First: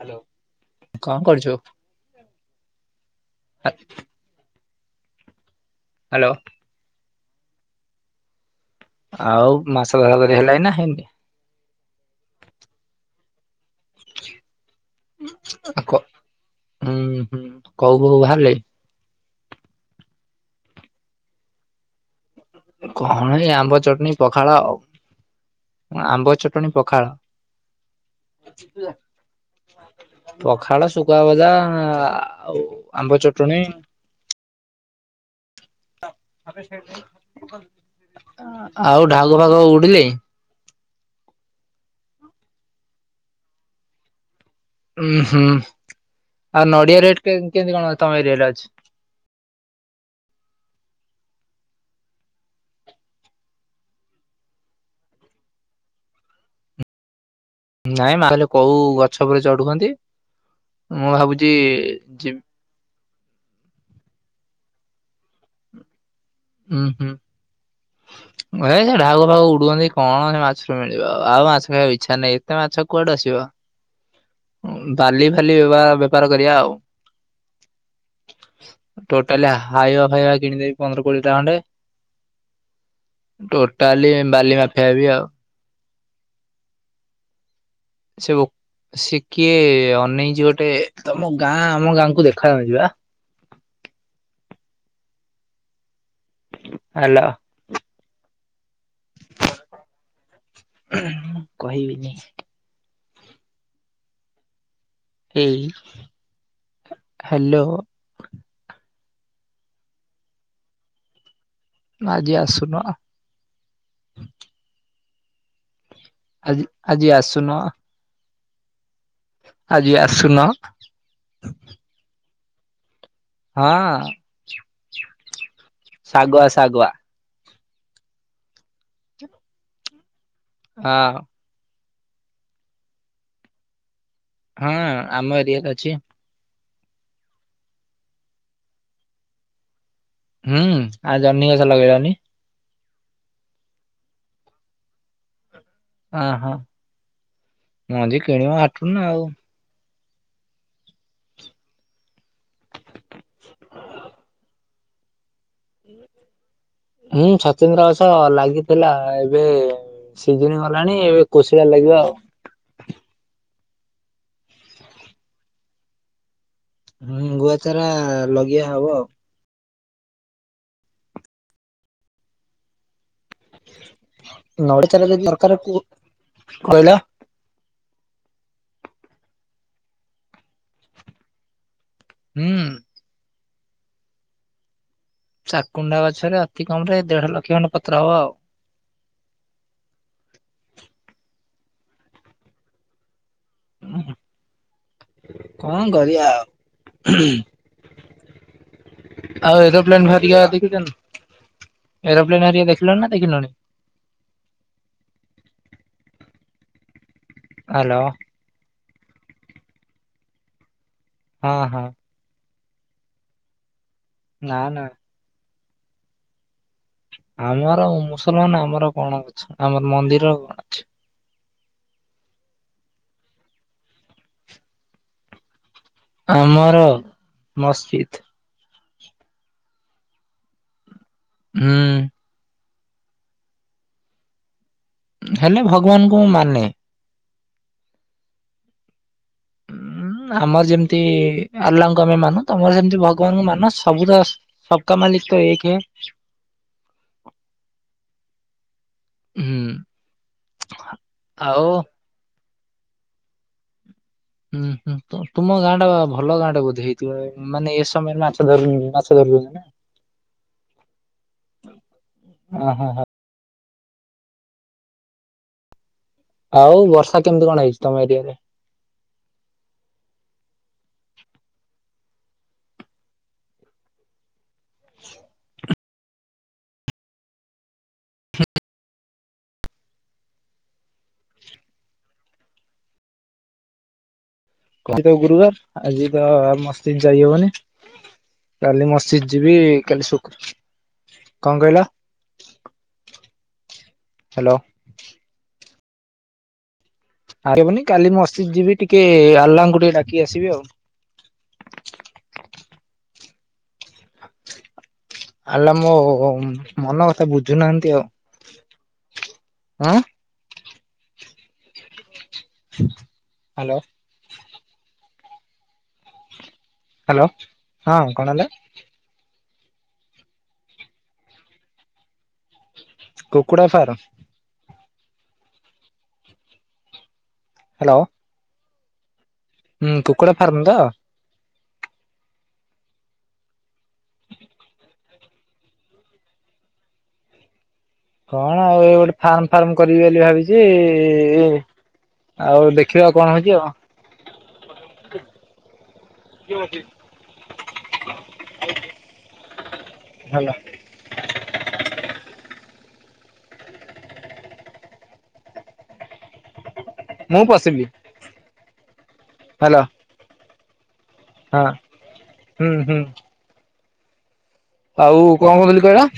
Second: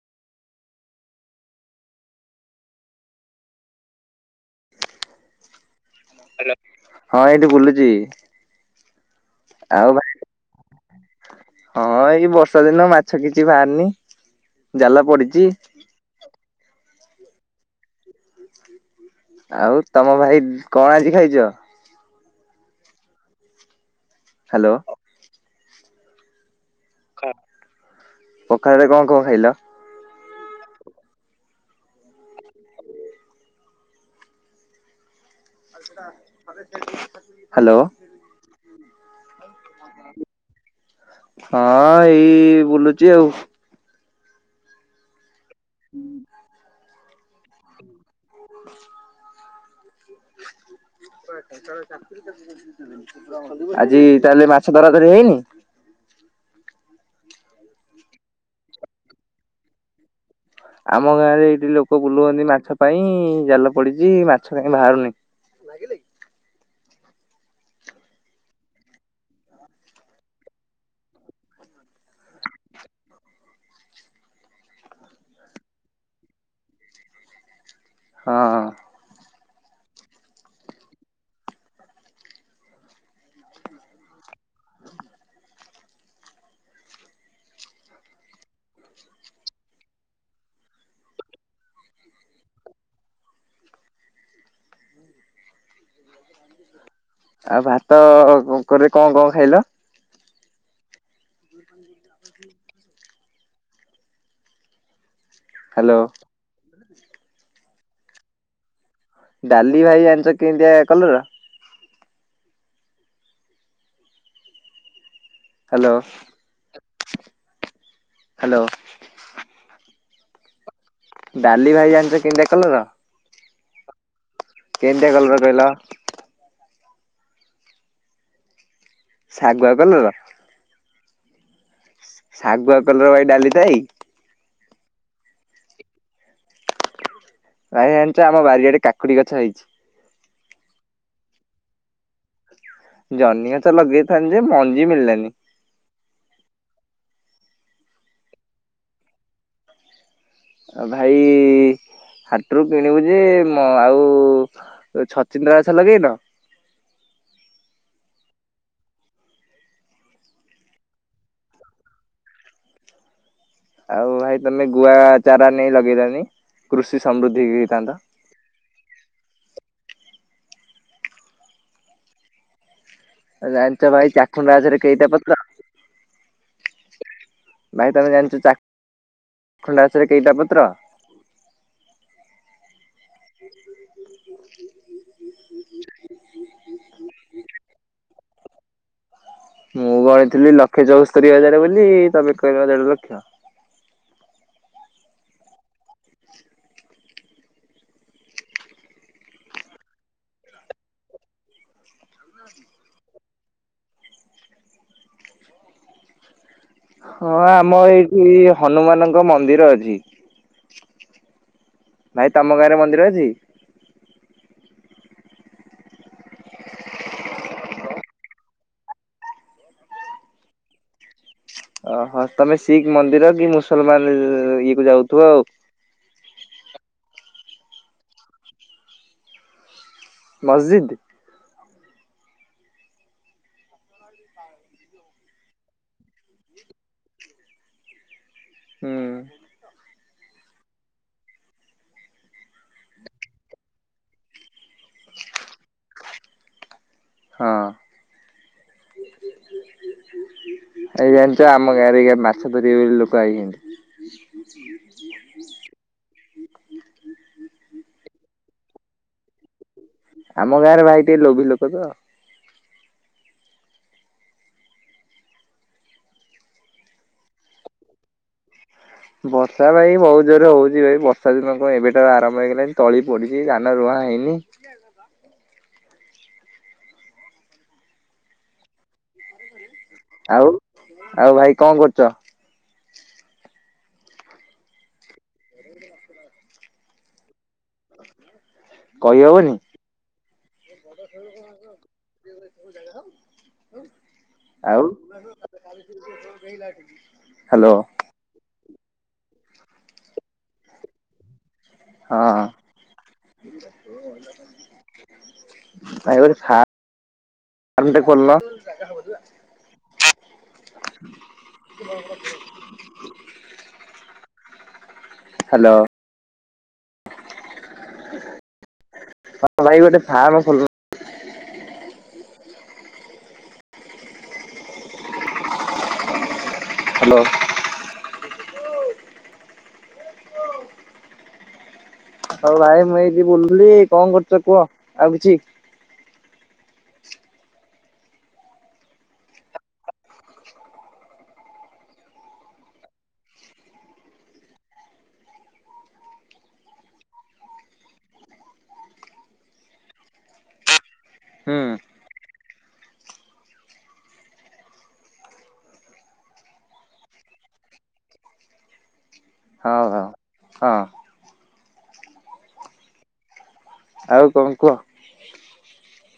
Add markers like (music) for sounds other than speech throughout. Hello କଣ କରୁଛୁ? ଆ ହ୍ୟାଲୋ ହଁ ଏଇଠି ବୁଲୁଚି ଆଉ ମାସ ଧରା ଧରି ହେଲାଣି ନା ହେଇନି? ହଁ ଏଇ ବର୍ଷା ଦିନ ମାଛ କିଛି ବାହାରିନି ଜାଲ ପଡିଛି ଆ କ ହୁଁ ହୁଁ କଉ କଉ ବାହାରିଲେ? ଆଉ ତମ ଭାଇ କଣ ଆଜି ଖାଇଛ? କଣ ଏ ଆମ୍ବ ଚଟଣି ପଖାଳ ହାଲୋ ଆଉ ଆମ୍ବ ଚଟ ଚଟଣି ପଖାଳ ପଖାଳରେ କଣ କଣ ଖାଇଲ? ପଖାଳ ଶୁଖୁଆ ଭଜା ଆଉ ଆଉଆମ୍ବ ଚଟଣୀ ଆଲ୍ ସେଟା ଆଉ ଢାଗ ଫାଗ ଉଡି଼ଲେ? ହଁ ଏଇ ବୁଲୁଚି ଆଉ। ଉଁ ହୁଁ ଆଉ ନଡ଼ିଆ ରେଟ୍ କେ କେନ୍ତି କଣ ତମ ଏରିଆରେ ଅଛି? ଆଜି ତାହେଲେ ମାଛ ଧରାଧରି ହେଇନି? ନାଇଁ ମା ହେଲେ କଉ ଗଛ ଉପରେ ଚଢ଼ୁଛନ୍ତି। ଆମ ଗାଁରେ ଏଇଠି ଲୋକ ଯି ବୁଲୁଅନ୍ତି ମାଛ ପାଇଁ ଜାଲ ପଡି଼ଚି ମାଛ କାଇଁ ଭାରୁନେଇ। ଉଁ ହୁଁ। ହ (unintelligible) ଏ ସେ ଢାଉକ ଫାଉକ ଉଡ଼ୁଅନ୍ତି କଣ ସେ ମାଛରୁ ମିଳିବ ଆଉ ମାଛ ଖାଇବାଉ ଇଚ୍ଛା ନାହିଁ ଏତେ ମାଛ କୁଆଡ଼ୁ ଆସିବ? ଉଁ ବାଲି ଫାଲି ବେବା ବେପାର କରିବା ଆଉ। ହଁ। ଟୋଟାଲି ହାଇବା ଫାଇବା କିଣିଦେବି ପନ୍ଦର କୋଡ଼ିଏଟା ଖଣ୍ଡେ ଟୋଟାଲି ବାଲି ମାଫିଆ ହେବି ଆଉ। ସେ ଓ ସେ କିଏ ଅନେଇଚି ଗୋଟେ ତମ ଗାଁ ଆମ ଗାଁକୁ ଦେଖାଯାଉଚି ବା। ହାଲୋ। ଆଉ ଭାତ କକରେ କଁ କଁ ଖାଇଲ? କହିବିନି। ଏଇ, ହାଲୋ ହାଲୋ। ଡାଲି ଭାଇ ଜାଣିଚ କେନ୍ତିଆ କଲର୍? ଆଜି ଆସୁନ। ହାଲୋ। ଆଜି ଆଜି ଆସୁନ। ହାଲୋ। ଆଜି ଆସୁନ। ଡାଲି ଭାଇ ଜାଣିଚ କେନ୍ତିଆ କଲର? ହଁ। କେନ୍ତିଆ କଲର କହିଲ। ଶାଗୁଆ ଶାଗୁଆ। ଶାଗୁଆ କଲର? ଅ। ଶାଗୁଆ କଲର ଭାଇ ଡାଲି ଥାଇ? ହଁ ଆମ ଏରିଆରେ ଅଛି। ଭାଇ ଜାଣିଚ ଆମ ବାରିଆଡ଼େ କାକୁଡ଼ି ଗଛ ହେଇଚି। ହୁଁ ଆଉ ଜହ୍ନି ଗଛ ଲଗେଇନି। ଜହ୍ନି ଗଛ ଲଗେଇଥାନ୍ତି ଯେ ମଞ୍ଜି ମିଳିଲାନି। ଅଁ ହଁ ମଞ୍ଜି କିଣିବ ହାଟୁରୁ ନା ଆଉ। ଅ ଭାଇ ହାଟୁରୁ କିଣିବୁ ଯେ ମ ଆଉ ଛ ଚିନ୍ଦ୍ରା ଗଛ ଲଗେଇନ? ଉଁ ଛଚିନ୍ଦ୍ରା ଗଛ ଲାଗିଥିଲା ଏବେ ସିଜିନି ଗଲାଣି ଏବେ କୋଶିଳା ଲାଗିବ ଆଉ। ଆଉ ଭାଇ ତମେ ଗୁଆ ଚାରା ନେଇ ଲଗେଇଲନି? କୃଷି ହୁଁ ସମୃଦ୍ଧି ଗୁଆଚାରା ହେଇଥାନ୍ତା ଲଗିଆ ହବ ଆଉ। ଆଉ ଜାଣିଚ ଭାଇ ଚାଖୁଣ୍ଡା ଗଛରେ ନଡିଆ ଚାରା କେଇଟା ଯଦି ପତ୍ର? ଦରକାର କୁ କହିଲ ଭାଇ ତମେ ଜାଣିଚ ଚା ଖୁଣ୍ଡା ଗଛରେ କେଇଟା ପତ୍ର? ହୁଁ। ଚାକୁଣ୍ଡା ଗଛରେ ଅତି କମ୍ ରେ ଦେଢ଼ ଲକ୍ଷ ଖଣ୍ଡେ ପତ୍ର ହବ ଆଉ। ମୁଁ ଗଣିଥିଲି ଲକ୍ଷେ ଚଉସ୍ତରୀ ହଜାରେ ବୋଲି ତମେ କହିଲ ଦେଢ଼ ଲକ୍ଷ। କଣ କରିଆ ଆଉ, ଆଉ ଏରୋପ୍ଲେନ୍ ବାହାରିଆ ଦେଖିଛନ୍ତି? ଏରୋପ୍ଲେନ ଭାରିଆ ଦେଖିଲ ନା ଦେଖିଲଣି? ହଁ ଆମର ହ୍ୟାଲୋ ଏଇଠି ହନୁମାନଙ୍କ ମନ୍ଦିର ଅଛି। ହଁ ହଁ। ଭାଇ ତମ ଗାଁରେ ମନ୍ଦିର ଅଛି? ନା ନା। (unintelligible) ଆମର ମୁସଲମାନ ଆମର କଣ ଅଛି, ଆମର ମନ୍ଦିର ଅଛି। ଓହୋ ତମେ ଶିଖ୍ ମନ୍ଦିର କି ମୁସଲମାନ ଇଏ କୁ ଯାଉଥିବ ଆଉ। ଆମର ମସଜିଦ୍। ମସଜିଦ୍। ହୁଁ। (unintelligible) ହେଲେ ଭଗବାନଙ୍କୁ ମୁଁ ମାନେ। ହୁଁ। ଉଁ ଆମର ଯେମିତି ଆଲ୍ଲାଙ୍କୁ ଆମେ ମାନୁ ତମର ସେମିତି ଭଗବାନଙ୍କୁ ମାନ ସବୁ ତ ସବକା ମାଲିକ ତ ଏକ ହେ। ହଁ। ହୁଁ। ଏଇ ଜାଣିଛ ଆଉ ଆମ ଗାଁରେ ଏଇନିକା ମାଛ ଧରିବେ ବୋଲି ଲୋକ ଆଇଛନ୍ତି, ହୁଁ ହୁଁ ତୁମ ଗାଁ ଟା ଭଲ ଗାଁ ଟା ବୋଧେ ହେଇଥିବ ମାନେ, ଏ ସମୟରେ ମାଛ ଧରୁନି ମାଛ ଧରୁନ, ଆମ ଗାଁରେ ଭାଇ ଟିକେ ଲୋଭ ଲୋକ ତ ହ ହ। ଆଉ ବର୍ଷା କେମିତି କଣ ହେଇଛି ତମ ଏରିଆରେ? ବର୍ଷା ଭାଇ ବହୁତ ଜୋରରେ ହଉଛି ଭାଇ ବର୍ଷା ଦିନ କଣ ଏବେଟା ଆରମ୍ ହେଇଲାଣି ତଳି ପଡିଛି ଧାନ ରୁଆଁ ହେଇନି, ହ ହ ଆଉ ଆଉ ଭାଇ କଣ କରୁଛ? ଆଜି ତ ଗୁରୁବାର ଆଜି ତ ମସଜିଦ୍ ଯାଇହବନି, କାଲି ମସଜିଦ ଯିବି କହିହବନି କାଲି ଶୁକ୍ର କଣ କହିଲ? ହ୍ୟାଲୋ। ଖାଇଲଣି? ଆବନି କାଲି ମସଜିଦ ଯିବି ଟିକେ ଆହ୍ଲାଙ୍କୁ ଟିକେ ଡାକି ଆସିବି ଆଉ, ହଁ। ଆଲ୍ଲା ମୋ ଟିକେ ମନ ଖୋଲିଲ ଆଁ। ହ ହ୍ୟାଲୋ। ହ୍ୟାଲୋ। ହ୍ୟାଲୋ। ହଁ କଣ ହେଲା? ହଁ ତମ ଭାଇ ଗୋଟେ ଫାର୍ମ ଖଲ, କୁକୁଡ଼ା ଫାର୍ମ? ହ୍ୟାଲୋ। ହ୍ୟାଲୋ। ହୁଁ କୁକୁଡ଼ା ଫାର୍ମ ତ? ହଉ ଭାଇ ମୁଇଁ ଏଇଠି ବୁଲୁଥିଲି କଣ କରୁଛ କୁହ ଆଉ କିଛି କଣ ଆଉ ଏଇ ଗୋଟେ ଫାର୍ମ ଫାର୍ମ କରିବି ବୋଲି ଭାବିଛି ଇ ଆଉ ଦେଖିବା କଣ ହଉଛି ଆଉ। (inaudible) ହଁଠ (inaudible) ଭଲ। ହୁଁ। ମୁଁ ପଶିଲି ବି ହେଲା। ହଉ ହଉ ହଁ ହଁ ହୁଁ ହୁଁ। ଆଉ କଣ କୁହ। ଆଉ କଣ କହୁଥିଲି କହିଲ?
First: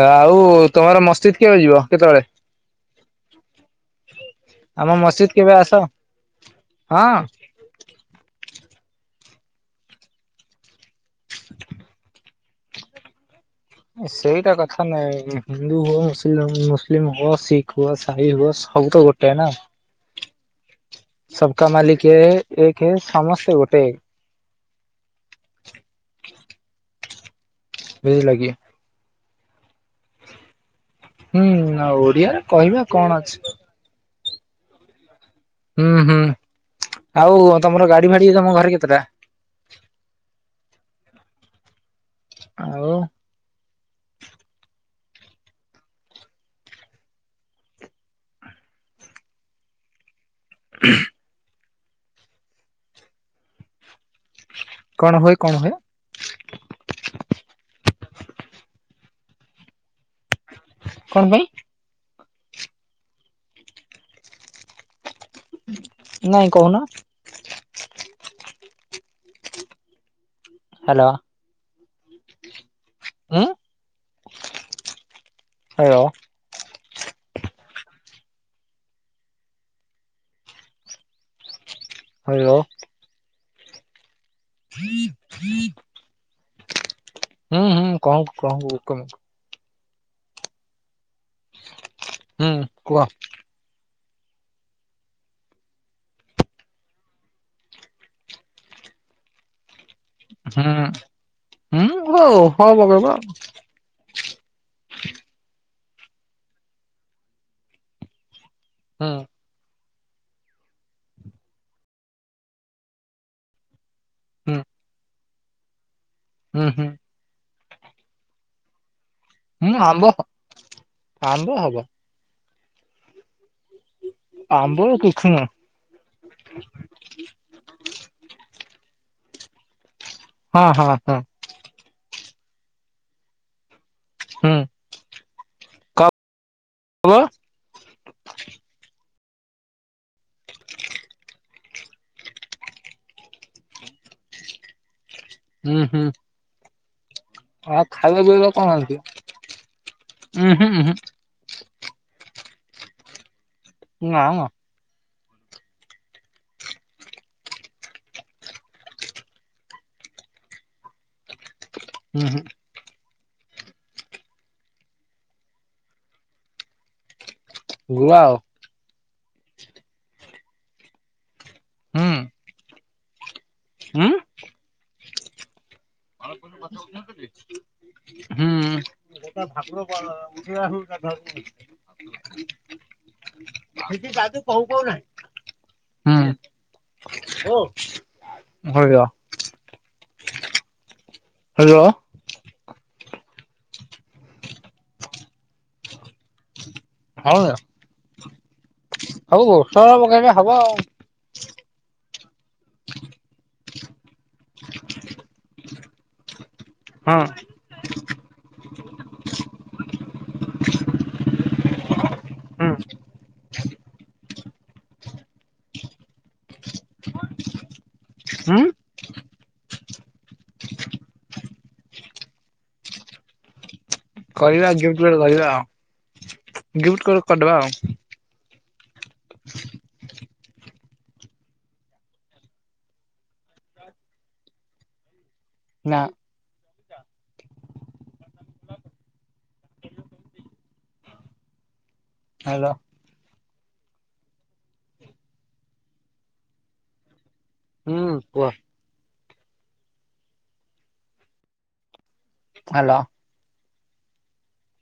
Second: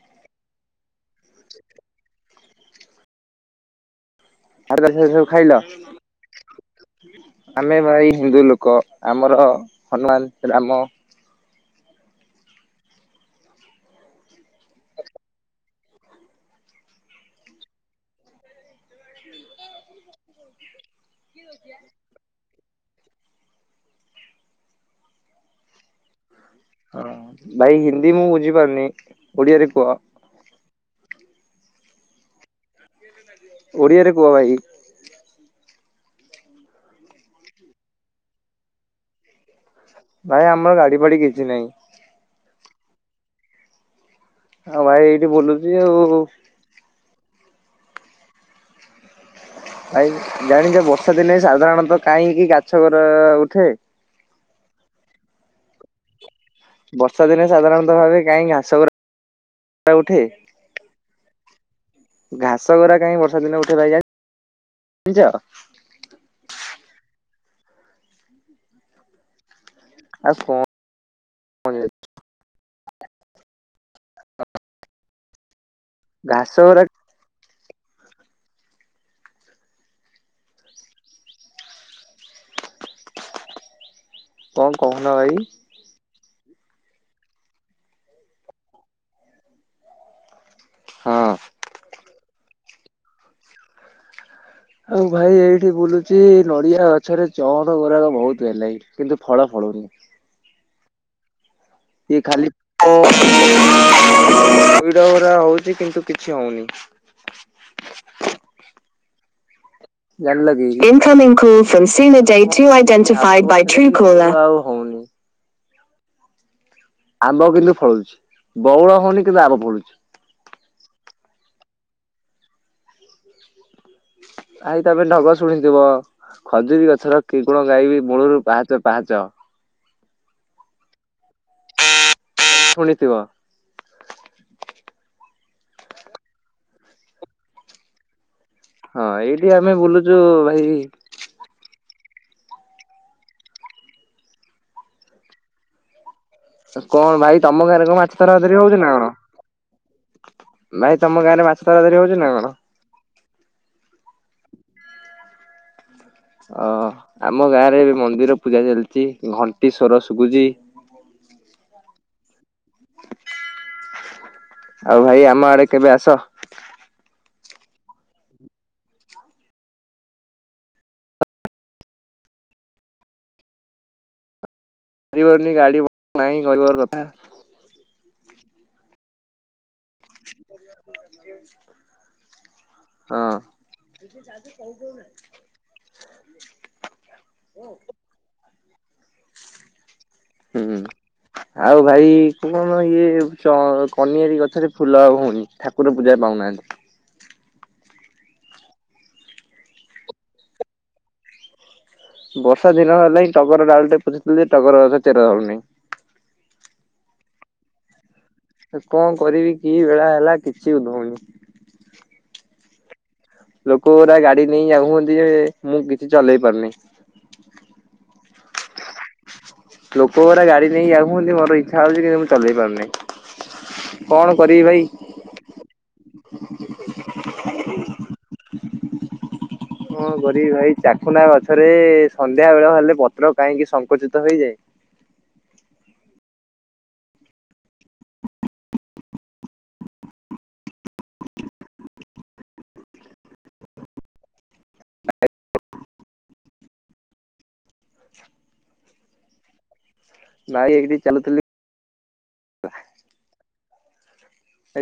ଆଉ ତମର ମସ୍ଜିଦ୍ କେବେ ଯିବ କେତେବେଳେ? (inaudible) ଆମ ସବୁ ମସଜିଦ ଖାଇଲ? କେବେ ଆସ ହଁ। ଆମେ ଭାଇ ହିନ୍ଦୁ ଲୋକ ଆମର ହନୁମାନ ରାମ ସେଇଟା କଥା ନୁହେଁ ଭାଇ ହିନ୍ଦୁ ହୁଅ ମୁସ୍ଲିମ ମୁସଲିମ ହୁଅ ଶିଖ ହୁଅ ସାହି ହୁଅ ସବୁ ତ ଗୋଟେ ନା (inaudible) ସବକା ମାଲିକ ହେ ଏକ ହେ ସମସ୍ତେ ଗୋଟେ। ହଁ ଭାଇ ହିନ୍ଦୀ ମୁଁ ବୁଝିଲ କି ବୁଝିପାରୁନି ଓଡିଆରେ କୁହ। ହୁଁ ଆ ଓଡିଆରେ କହିବା କଣ ଅଛି। ଓଡିଆରେ କୁହ ଭାଇ। ହୁଁ ହୁଁ ଆଉ ତମର ଗାଡି ଫାଡି ତମ ଘରେ କେତେଟା? ଭାଇ ଆମର ଗାଡି ଫାଡି କିଛି ନାଇଁ। ଆଉ। ଆଉ ଭାଇ ଏଇଠି ବୁଲୁଛି ଆଉ। ଭାଇ ଜାଣିଛ ବର୍ଷା ଦିନେ ସାଧାରଣତଃ କାହିଁକି ଗାଛଗୁରା ଉଠେ। କଣ ହୁଏ କଣ ହୁଏ? ବର୍ଷା ଦିନେ ସାଧାରଣତଃ ଭାବେ କାହିଁ ଘାସ ଗୁରା ଉଠେ। କଣ ପାଇଁ? ଘାସ ଗୁରା କାହିଁ ବର୍ଷା ଦିନେ ଉଠେ ଭାଇ ଜାଣିଚ। ନାଇଁ କହୁନ। ହ ଆସ କୁହ (inaudible) ହ୍ୟାଲୋ। ମୁ (inaudible) ଉଁ ହାଲୋ। ଘାସ ଗୁରା ହ୍ୟାଲୋ। କଣ କହୁନା ଭାଇ? ହୁଁ ହୁଁ କହୁଚି କହୁଚି ଗୋଟେ ମିଣ୍ଟି। ହଁ। ହୁଁ କୁହ? ଆଉ ଭାଇ ଏଇଠି ବୁଲୁଚି ନଡିଆ ଗଛରେ ଚଅଁର ଗୁରାକ ବହୁତ ହେଲା ଏଇଠି କିନ୍ତୁ ଫଳ ଫଳୁନି। ହୁଁ ହୁଁ ଇଏ ଗୋଟେ ଖାଲି (inaudible) ଆଉ (unintelligible) ହଉଛି କିନ୍ତୁ କିଛି ହଉନି ହୁଁ। ଇନ୍ମି ଫଥଥ କୋ ହୁଁ (unintelligible) ହୁଁ ହୁଁ। ଆମ୍ବ କିନ୍ତୁ ଫଳୁଛି ବଉଳ ହଉନି କିନ୍ତୁ ହୁଁ ଫଳୁଛି ଆମ୍ବ ଆମ୍ବ ହବ। ଆାଇ ଆମ୍ବ ତାପରେ କିଛି ଢଗ ନୁହଁ ଶୁଣି ଖଜୁରୀ ଗଛର କି ଗୁଣ ଗାଇବି ମୂଳୁରୁ ପାହାଚ ପାହାଚ। ହଁ ହଁ ହଁ। ଶୁଣିଥିବ। ହୁଁ। (unintelligible) ହଁ ଏଇଠି ଆମେ ବୁଲୁଛୁ ଭାଇ। ହୁଁ ହୁଁ। କଣ ଭାଇ ତମ ଆଉ ଗାଁରେ କଣ ମାଛ ଖାଇବା ପିଇବା ଧରତରି ହଉଛି ନା ଅଛି କଣ ଉଁ ହୁଁ ଉଁ ହୁଁ ଭାଇ ତମ ଗାଁରେ ମାଛ ତ ହଉଛି ନା କଣ? ନାମ। ଓ ଆମ ଗାଁରେ ଏ ମନ୍ଦିର ପୂଜା ଚାଲିଛି ଘଣ୍ଟି ସଵର ଶୁବୁଚି। ହ ହୁଁ ହୁଁ। ଆଉ ଭାଇ ଆମ ଆଡେ କେବେ ଆସ। ଗୁଆ ଆଉ। ହୁଁ ହୁଁ ପାରୁନି ଗାଡ଼ି ଭଲ ନାହଁ ଗରିବ ଘର କଥା। ହୁଁ। ଉଠ ଆାଧର (unintelligible) ସେଠି ହଁ। ଯଜୁ କହୁ କହୁ ନାହିଁ ହୁଁ। (inaudible) ହୁଁ ହ୍ୟାଲୋ ଆଉ ଭାଇ କଣ ଇଏ କନିଆର ଗଛରେ ଫୁଲ ହଉନି ଠାକୁର ପୂଜା ପାଉନାହାନ୍ତି। ହଁ ସବଔଷଧ ପକେଇବା ହବ ଆଉ। ବର୍ଷା ଦିନ ହେଲାିଁ ଟଗର ଡାଲ ଟେ ପୋଥିଲ ଯେ ଟଗର କଥା ଚେର ଧରୁନେଇ। ହଁ। କଣ କରିବି କି ବେଳା ହେଲା କିଛି ଉଧଉନି। ହୁଁ। ଲୋକ ଗା ଗାଡି ନେଇ ଯାଉ ହୁନ୍ତି ଯେ ମୁଁ କିଛି ଚଲେଇ ପାରୁନି। ହୁଁ ଲୋକ ପରା ଗାଡି ନେଇକି ଯାଉ ହୁନ୍ତି ମୋର ଇଚ୍ଛା ହଉଛି କିନ୍ତୁ ମୁଁ ଚଲେଇ ପାରୁନି। କଣ କରିବି କରିବା ଭାଇ? ଗିଫ୍ଟ କ କରିବା ଆଉ ଗିଫ୍ଟ କ କରିଦବା ଆଉ। ହଁ ଗ ଭାଇ ଚାଖନା ଗଛରେ ସନ୍ଧ୍ୟା ବେଳ ହେଲେ ପତ୍ର କାହିଁକି ସଙ୍କୁଚିତ ହୋଇଯାଏ। ନା। ହ୍ୟାଲୋ। ହୁଁ କୁହ। ନାଇଁ ଏଠି ଚାଲୁଥିଲି ହ୍ୟାଲୋ।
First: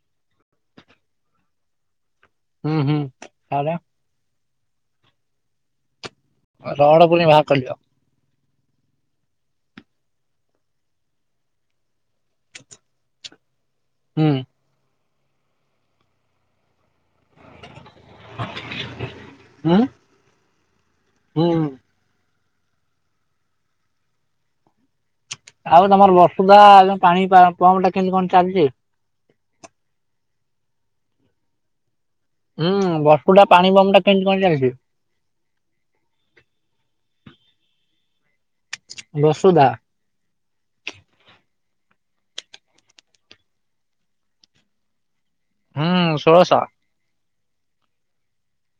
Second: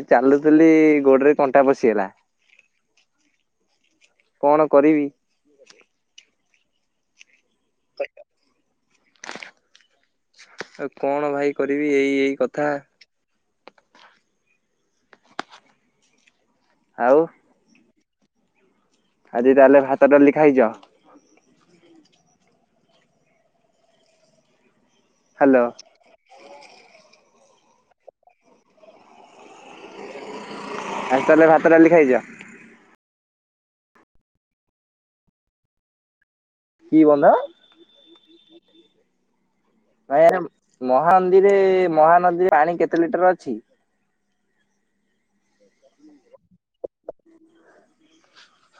ଏ ଚାଲୁଥିଲି ଗୋଡରେ କଣ୍ଟା ପଶିଗଲା। ହୁଁ ହୁଁ ଆରେ। କଣ କରିବି। ରଡ ପୁରେ଼ଇ ବାହାର କରିିଦିଅ। ଆଉ କଣ ଭାଇ କରିବି ଏଇ ଏଇ କଥା। ହୁଁ। ଆଉ। (inaudible) ଆଜି ତାହେଲେ ଭାତ ଡାଲି ଖାଇଛ। ହୁଁ ହୁଁ। ହ୍ୟାଲୋ। ଆଉ ତମର ବର୍ଷୁଧା ପାଣି ପମ୍ପ ଟା କେମିତି କଣ ଚାଲିଛି। ଆଜି ତାହେଲେ ଭାତ ଡାଲି ଖାଇଛ। ହୁଁ ବର୍ଷୁ ଟା ପାଣି ବମ ଟା କେମିତି କଣ ଚାଲିିଛି। କି ବନ୍ଧ ବସୁଧା। ଭାଇ ଆ ମହାନଦୀରେ, ମହାନଦୀରେ ପାଣି କେତେ ଲିଟର ଅଛି? ହୁଁ ଷୋଳଶହ।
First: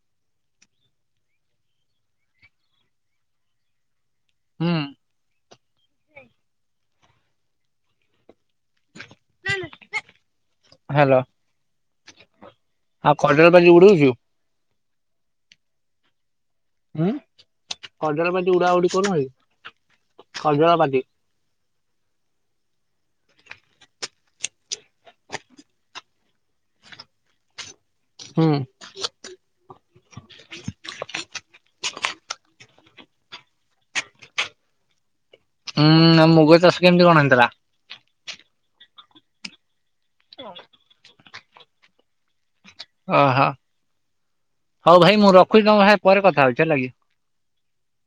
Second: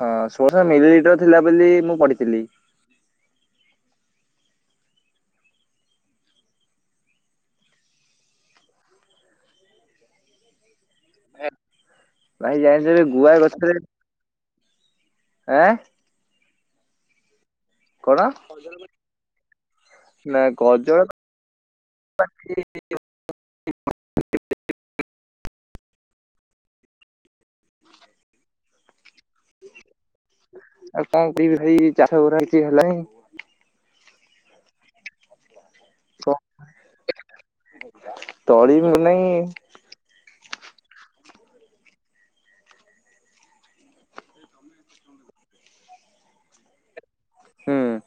ହଁ ଶୋ ଶ ମିଲିଲିଟର ଥିଲା ବୋଲି ମୁଁ ପଢିଥିଲି। ହୁଁ ଉଁ। ହାଲୋ। ଭାଇ ଜାଣିଛ ଏବେ ଗୁଆ କଜଳ ପାତି ଗଛରେ, ଉଡଉଛୁ? ଆଁ ହୁଁ କଣ ଖଜଳ ପାଟି ଉଡା ଉଡି କରୁ ଖଜଳ ପାଟି। ପାକ୍ଷି ହୁଁ ଆଉ କଣ ପିଇବି ଭାଇ, ଚାଷ ଗୁରା କିଛି ହେଲାନି। ହୁଁ କଣ ମୁଗ ଚାଷ କେମିତି କଣ ହେଇଥିଲା? ତଳି ମିଳୁନାହିଁ। (inaudible) ଓହୋ, ହଉ ଭାଇ ମୁଁ ରଖୁଛିି କଣ ଭାଇ ପରେ କଥା ହଉଛି ହେଲା କି? ହୁଁ ଉଁ